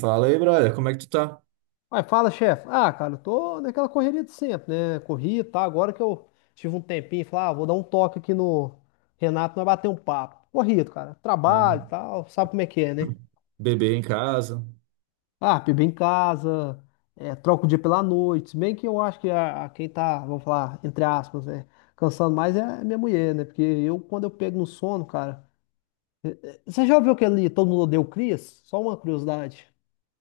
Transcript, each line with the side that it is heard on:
right: Fala aí, brother, como é que tu tá?
left: Mas fala, chefe. Ah, cara, eu tô naquela correria de sempre, né? Corri, tá? Agora que eu tive um tempinho, falei, ah, vou dar um toque aqui no Renato, nós bater um papo. Corrido, cara. Trabalho e
right: É.
left: tal, sabe como é que é, né?
right: Bebê em casa.
left: Ah, bebê em casa, é, troca o dia pela noite. Se bem que eu acho que a quem tá, vamos falar, entre aspas, né? Cansando mais é a minha mulher, né? Porque eu, quando eu pego no sono, cara. Você já ouviu aquele Todo Mundo Odeia o Chris? Só uma curiosidade.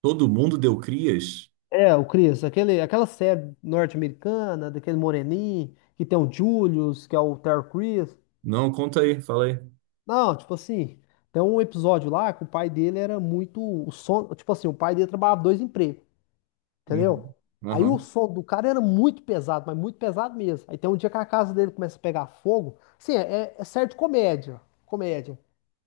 right: Todo mundo deu crias?
left: É, o Chris, aquele, aquela série norte-americana, daquele moreninho, que tem o Julius, que é o Terry Crews.
right: Não, conta aí, fala aí.
left: Não, tipo assim, tem um episódio lá que o pai dele era muito. Tipo assim, o pai dele trabalhava dois empregos. Entendeu?
right: Uhum.
left: Aí o
right: Aham.
left: som do cara era muito pesado, mas muito pesado mesmo. Aí tem um dia que a casa dele começa a pegar fogo. Sim, é certo comédia. Comédia.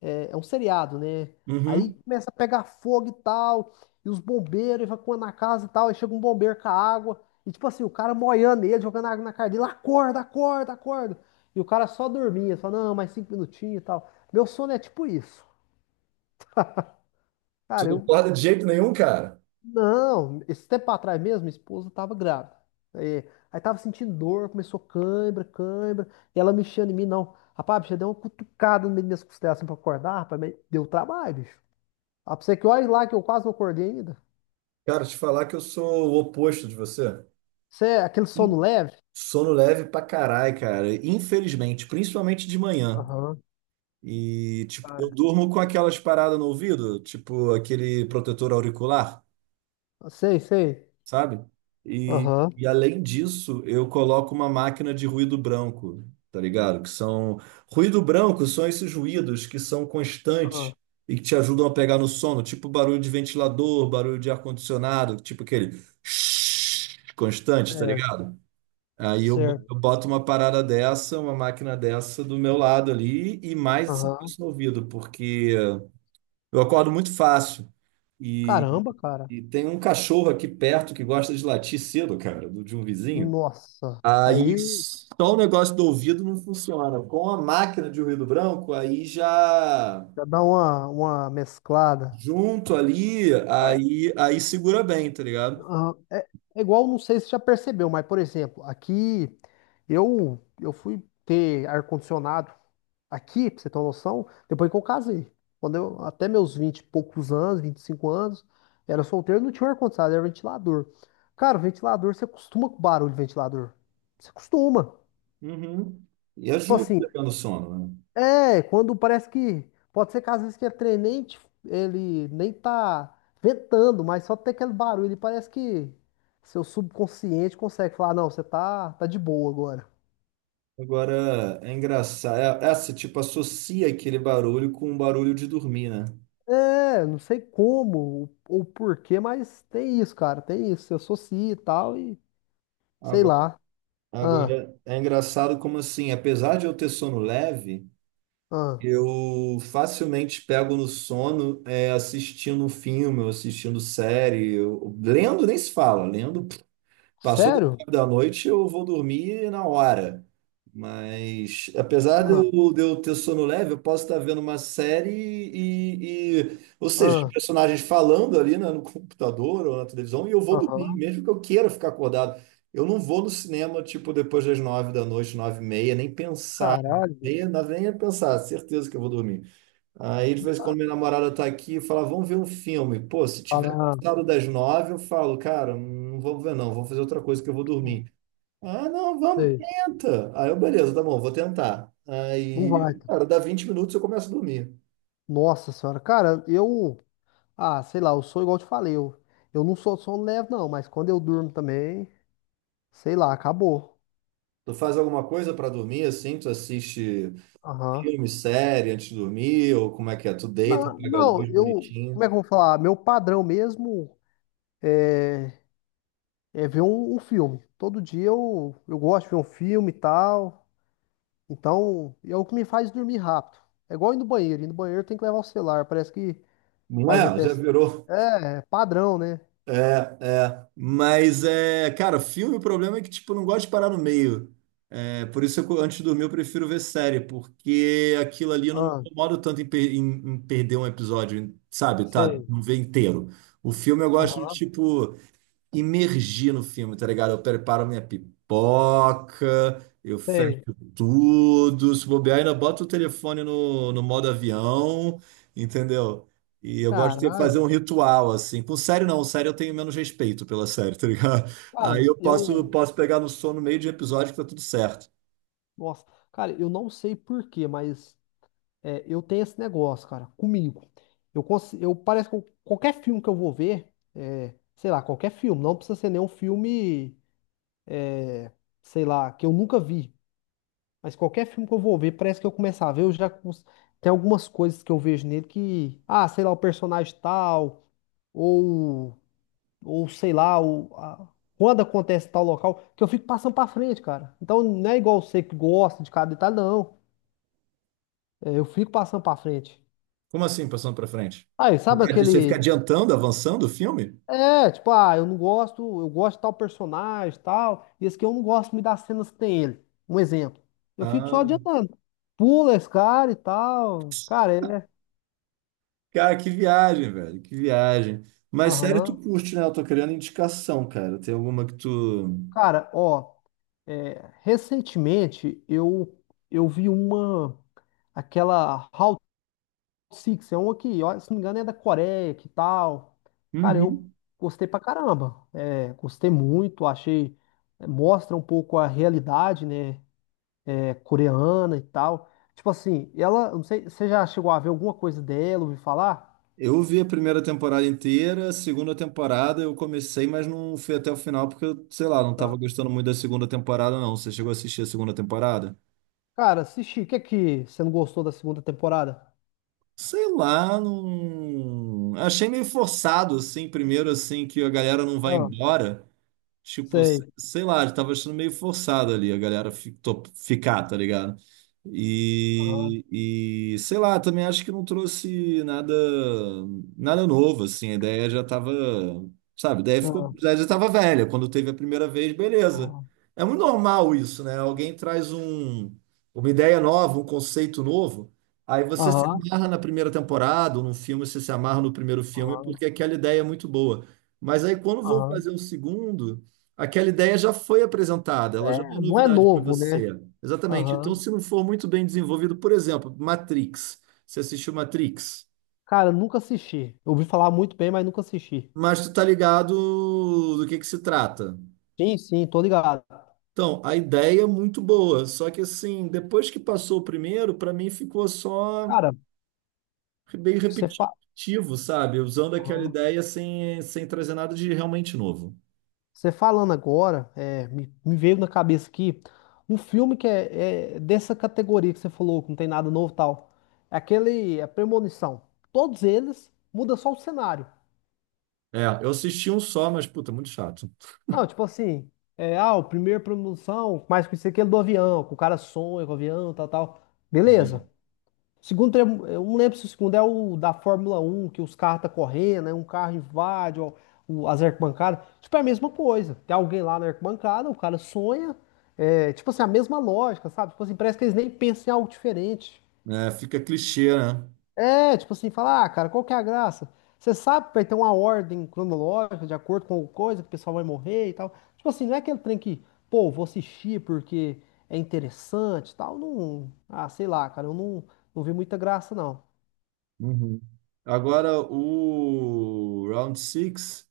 left: É um seriado, né? Aí
right: Uhum.
left: começa a pegar fogo e tal. E os bombeiros evacuando a casa e tal. Aí chega um bombeiro com a água. E tipo assim, o cara moiando ele, jogando água na cara dele. Acorda, acorda, acorda. E o cara só dormia. Só, não, mais 5 minutinhos e tal. Meu sono é tipo isso.
right: Você
left: Cara,
right: não
left: eu.
right: acorda de jeito nenhum, cara?
left: Não, esse tempo atrás mesmo, minha esposa tava grávida. É, aí tava sentindo dor, começou cãibra, cãibra, e ela mexendo em mim, não. Rapaz, bicho, eu dei uma cutucada no meio das costelas assim pra acordar, rapaz, mas deu trabalho, bicho. Ah, pra você que olha lá que eu quase não acordei ainda.
right: Cara, te falar que eu sou o oposto de você.
left: Você é aquele sono leve?
right: Sono leve pra caralho, cara. Infelizmente, principalmente de manhã.
left: Aham.
right: E, tipo,
left: Ah,
right: eu durmo com aquelas paradas no ouvido, tipo aquele protetor auricular.
left: sei, sei.
right: Sabe? E,
left: Aham.
right: e além disso, eu coloco uma máquina de ruído branco, tá ligado? Que são. Ruído branco são esses ruídos que são constantes
left: Ah,
right: e que te ajudam a pegar no sono, tipo barulho de ventilador, barulho de ar-condicionado, tipo aquele constante, tá
left: certo.
right: ligado? Aí eu bo-
left: Certo.
right: eu boto uma parada dessa, uma máquina dessa do meu lado ali e mais
left: Aham.
right: isso no ouvido, porque eu acordo muito fácil. E,
left: Caramba, cara.
right: e tem um cachorro aqui perto que gosta de latir cedo, cara, de um vizinho.
left: Nossa.
right: Aí
left: Aí
right: só o negócio do ouvido não funciona. Com a máquina de ruído branco, aí já
left: já dá uma mesclada.
right: junto ali, aí, aí segura bem, tá ligado?
left: Ah, é, igual, não sei se você já percebeu, mas, por exemplo, aqui eu fui ter ar-condicionado aqui, pra você ter uma noção, depois que eu casei. Quando eu, até meus 20 e poucos anos, 25 anos, era solteiro, não tinha um ar-condicionado, era ventilador. Cara, ventilador, você acostuma com o barulho de ventilador. Você acostuma.
right: Uhum. E
left: Tipo
right: ajuda
left: assim,
right: pegando sono, né?
left: é, quando parece que. Pode ser que às vezes que ele trem nem, ele nem tá ventando, mas só tem aquele barulho. Ele parece que seu subconsciente consegue falar: não, você tá de boa agora.
right: Agora é engraçado. Você tipo associa aquele barulho com o barulho de dormir, né?
left: É, não sei como ou porquê, mas tem isso, cara. Tem isso. Se associa e tal, e sei
right: Agora,
left: lá. Ah,
right: agora é engraçado como assim, apesar de eu ter sono leve.
left: ah.
right: Eu facilmente pego no sono é, assistindo um filme, ou assistindo série, lendo nem se fala, lendo. Passou das
left: Sério?
right: 9 da noite, eu vou dormir na hora. Mas, apesar de
left: Ah,
right: eu, de eu ter sono leve, eu posso estar vendo uma série ou seja, os
left: ah,
right: personagens falando ali, né, no computador ou na televisão, e eu vou dormir,
left: aham.
right: mesmo que eu queira ficar acordado. Eu não vou no cinema, tipo, depois das 9 da noite, 9h30, nem pensar,
left: Caralho,
right: nem
left: bicho.
right: nem pensar, certeza que eu vou dormir. Aí, de vez em quando,
left: Tá.
right: minha namorada tá aqui e fala, vamos ver um filme. Pô, se
left: Fala,
right: tiver
left: ah,
right: passado das 9, eu falo, cara, não vamos ver não, vamos fazer outra coisa que eu vou
left: hum,
right: dormir. Ah, não, vamos,
left: sei.
right: tenta. Aí eu, beleza, tá bom, vou tentar.
left: Não
right: Aí,
left: vai. Tá.
right: cara, dá 20 minutos eu começo a dormir.
left: Nossa senhora, cara, eu. Ah, sei lá, eu sou igual eu te falei, eu não sou sono leve não, mas quando eu durmo também, sei lá, acabou.
right: Tu faz alguma coisa pra dormir, assim? Tu assiste
left: Aham.
right: filme, série antes de dormir? Ou como é que é? Tu deita,
left: Não,
right: pega a
left: não,
right: luz
left: eu, como é
right: bonitinho.
left: que eu vou falar? Meu padrão mesmo é ver um filme. Todo dia eu gosto de ver um filme e tal, então é o que me faz dormir rápido. É igual ir no banheiro tem que levar o celular, parece que
right: Não
left: faz
right: é?
left: até...
right: Já virou.
left: É, padrão, né?
right: É, é. Mas é, cara, filme, o problema é que, tipo, eu não gosto de parar no meio. É, por isso, eu, antes de dormir, eu prefiro ver série, porque aquilo ali eu não me
left: Ah,
right: incomodo tanto em perder um episódio, sabe? Tá,
left: sei.
right: não ver inteiro. O filme eu gosto de,
left: Aham,
right: tipo, imergir no filme, tá ligado? Eu preparo minha pipoca, eu fecho
left: sei.
right: tudo, se bobear, ainda boto o telefone no, no modo avião, entendeu? E eu gosto de
left: Caralho,
right: fazer um
left: bicho.
right: ritual, assim. Com série, não. Série eu tenho menos respeito pela série, tá ligado? Aí
left: Cara,
right: eu posso,
left: eu...
right: posso pegar no sono no meio de episódio que tá tudo certo.
left: Nossa, cara, eu não sei por quê, mas é, eu tenho esse negócio, cara, comigo. Eu, cons- eu parece que qualquer filme que eu vou ver, é, sei lá, qualquer filme, não precisa ser nenhum filme, sei lá, que eu nunca vi, mas qualquer filme que eu vou ver, parece que eu começar a ver, tem algumas coisas que eu vejo nele que, ah, sei lá, o personagem tal, ou, ou sei lá, quando acontece tal local, que eu fico passando pra frente, cara. Então não é igual você que gosta de cada detalhe, não. É, eu fico passando pra frente.
right: Como assim, passando pra frente?
left: Aí, sabe
right: Você fica
left: aquele.
right: adiantando, avançando o filme?
left: É, tipo, ah, eu não gosto, eu gosto de tal personagem, tal, e esse aqui eu não gosto me das cenas que tem ele. Um exemplo. Eu fico só
right: Ah.
left: adiantando. Pula esse cara e tal. Cara, é.
right: Cara, que viagem, velho, que viagem. Mas sério, tu
left: Aham.
right: curte, né? Eu tô querendo indicação, cara. Tem alguma que tu.
left: Cara, ó, é, recentemente eu vi uma. Aquela Route Six é uma que, ó, se não me engano, é da Coreia, que tal. Cara, eu
right: Uhum.
left: gostei pra caramba. É, gostei muito, achei. Mostra um pouco a realidade, né? Coreana e tal. Tipo assim, ela, eu não sei, você já chegou a ver alguma coisa dela, ouviu falar?
right: Eu vi a primeira temporada inteira, a segunda temporada eu comecei, mas não fui até o final porque, eu, sei lá, não tava
left: Tá.
right: gostando muito da segunda temporada, não. Você chegou a assistir a segunda temporada?
left: Cara, assisti, o que é que você não gostou da segunda temporada?
right: Sei lá, não. Achei meio forçado, assim, primeiro, assim, que a galera não vai
left: Ah,
right: embora. Tipo,
left: sei.
right: sei lá, eu tava achando meio forçado ali a galera ficar, tá ligado?
left: Aham,
right: E, e sei lá, também acho que não trouxe nada novo, assim, a ideia já tava, sabe, a ideia ficou,
left: aham,
right: já tava velha, quando teve a primeira vez, beleza. É muito normal isso, né? Alguém traz um, uma ideia nova, um conceito novo, aí você se
left: aham, aham,
right: amarra na primeira temporada, ou num filme, você se amarra no primeiro filme,
left: aham,
right: porque aquela ideia é muito boa. Mas aí quando vão
left: aham.
right: fazer o segundo. Aquela ideia já foi apresentada, ela já
left: É,
right: não é
left: não é
right: novidade para
left: novo, né?
right: você. Exatamente. Então,
left: Aham.
right: se não for muito bem desenvolvido, por exemplo, Matrix. Você assistiu Matrix,
left: Cara, nunca assisti. Eu ouvi falar muito bem, mas nunca assisti.
right: mas tu tá ligado do que se trata.
left: Sim, sim, tô ligado.
right: Então, a ideia é muito boa, só que assim, depois que passou o primeiro, para mim ficou só
left: Cara,
right: bem
left: você fala.
right: repetitivo, sabe? Usando aquela ideia sem, sem trazer nada de realmente novo.
left: Você falando agora, é, me veio na cabeça aqui um filme que é dessa categoria que você falou, que não tem nada novo e tal. É aquele, a Premonição. Todos eles muda só o cenário.
right: É, eu assisti um só, mas puta, muito chato.
left: Não, tipo assim, é, ah, o primeiro Premonição, mais conhecido que aquele do avião, que o cara sonha com o avião, tal, tal. Beleza. Segundo, eu não lembro se o segundo é o da Fórmula 1 que os carros tá correndo, né? Um carro invade ó, as arquibancadas. Tipo, é a mesma coisa. Tem alguém lá na arquibancada, o cara sonha. É, tipo assim, a mesma lógica, sabe? Tipo assim, parece que eles nem pensam em algo diferente.
right: É, fica clichê, né?
left: É, tipo assim, falar, ah, cara, qual que é a graça? Você sabe que vai ter uma ordem cronológica de acordo com coisa que o pessoal vai morrer e tal. Tipo assim, não é aquele trem que, pô, vou assistir porque é interessante e tal. Não, ah, sei lá, cara, eu não vi muita graça, não.
right: Uhum. Agora, o Round Six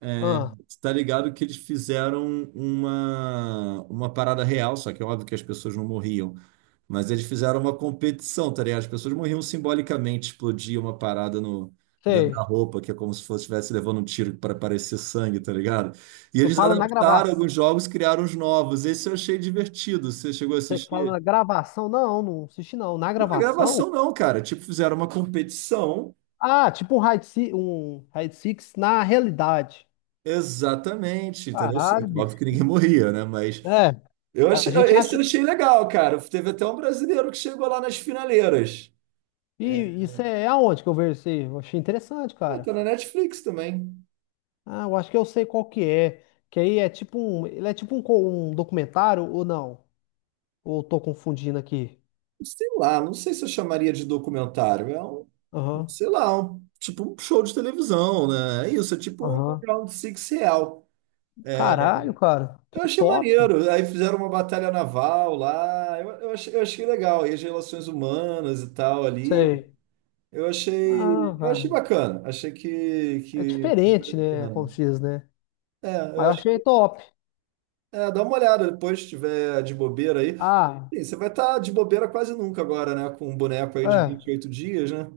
right: é,
left: Ah.
right: tá ligado que eles fizeram uma parada real, só que é óbvio que as pessoas não morriam, mas eles fizeram uma competição, tá ligado? As pessoas morriam simbolicamente, explodia uma parada no, dentro da
left: Sei.
right: roupa, que é como se fosse estivesse levando um tiro para parecer sangue, tá ligado? E
left: Você
right: eles
left: fala na
right: adaptaram
left: gravação.
right: alguns jogos, criaram os novos. Esse eu achei divertido. Você chegou a
left: Você que fala
right: assistir?
left: na gravação? Não, não assisti não. Na
right: Não é
left: gravação?
right: gravação, não, cara. Tipo, fizeram uma competição.
left: Ah, tipo um Raid Six na realidade.
right: Exatamente, entendeu?
left: Caralho,
right: Sim, óbvio
left: bicho.
right: que ninguém morria, né? Mas
left: É,
right: eu
left: a
right: achei, ah,
left: gente
right: esse eu
left: acha.
right: achei legal, cara. Teve até um brasileiro que chegou lá nas finaleiras. É,
left: E isso é aonde que eu vejo isso aí? Eu achei interessante,
right: tá
left: cara.
right: na Netflix também.
left: Ah, eu acho que eu sei qual que é. Que aí é tipo um. Ele é tipo um, um documentário ou não? Ou eu tô confundindo aqui?
right: Sei lá, não sei se eu chamaria de documentário. É um,
left: Aham,
right: sei lá, tipo um show de televisão, né? É isso, é tipo um
left: aham.
right: Round Six real. É,
left: Caralho, cara.
right: eu
left: Que
right: achei
left: top.
right: maneiro. Aí fizeram uma batalha naval lá. Eu achei legal. E as relações humanas e tal ali.
left: Sei. Ah,
right: Eu achei
left: cara.
right: bacana. Achei
left: É
right: que.
left: diferente, né? Como
right: É,
left: se diz, né?
right: eu
left: Mas eu
right: acho
left: achei
right: que.
left: top.
right: É, dá uma olhada depois, se tiver de bobeira aí.
left: Ah,
right: Sim, você vai estar de bobeira quase nunca agora, né? Com um boneco aí de vinte e
left: é.
right: oito dias, né?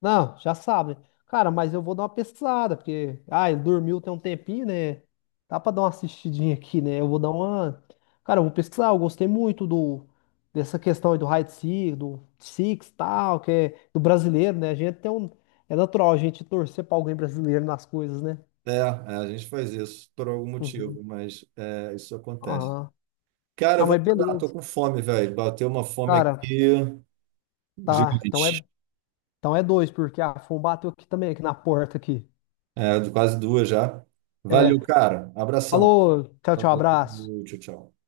left: Não, já sabe. Né? Cara, mas eu vou dar uma pesquisada, porque. Ah, ele dormiu tem um tempinho, né? Dá pra dar uma assistidinha aqui, né? Eu vou dar uma. Cara, eu vou pesquisar. Eu gostei muito do dessa questão aí do hide seek, do Six e tal, que é do brasileiro, né? A gente tem um. É natural a gente torcer pra alguém brasileiro nas coisas, né?
right: É, é, a gente faz isso por algum motivo,
left: Uhum.
right: mas é, isso acontece.
left: Aham.
right: Cara, eu
left: Não,
right: vou
left: mas
right: mandar, tô
left: beleza.
right: com fome, velho. Bateu uma fome
left: Cara,
right: aqui
left: tá. Então
right: gigante.
left: é, então é dois, porque a Fon bateu aqui também, aqui na porta aqui.
right: É, quase 2 já. Valeu,
left: É.
right: cara. Abração.
left: Falou, tchau, tchau,
right: Falou,
left: abraço.
right: tchau, tchau.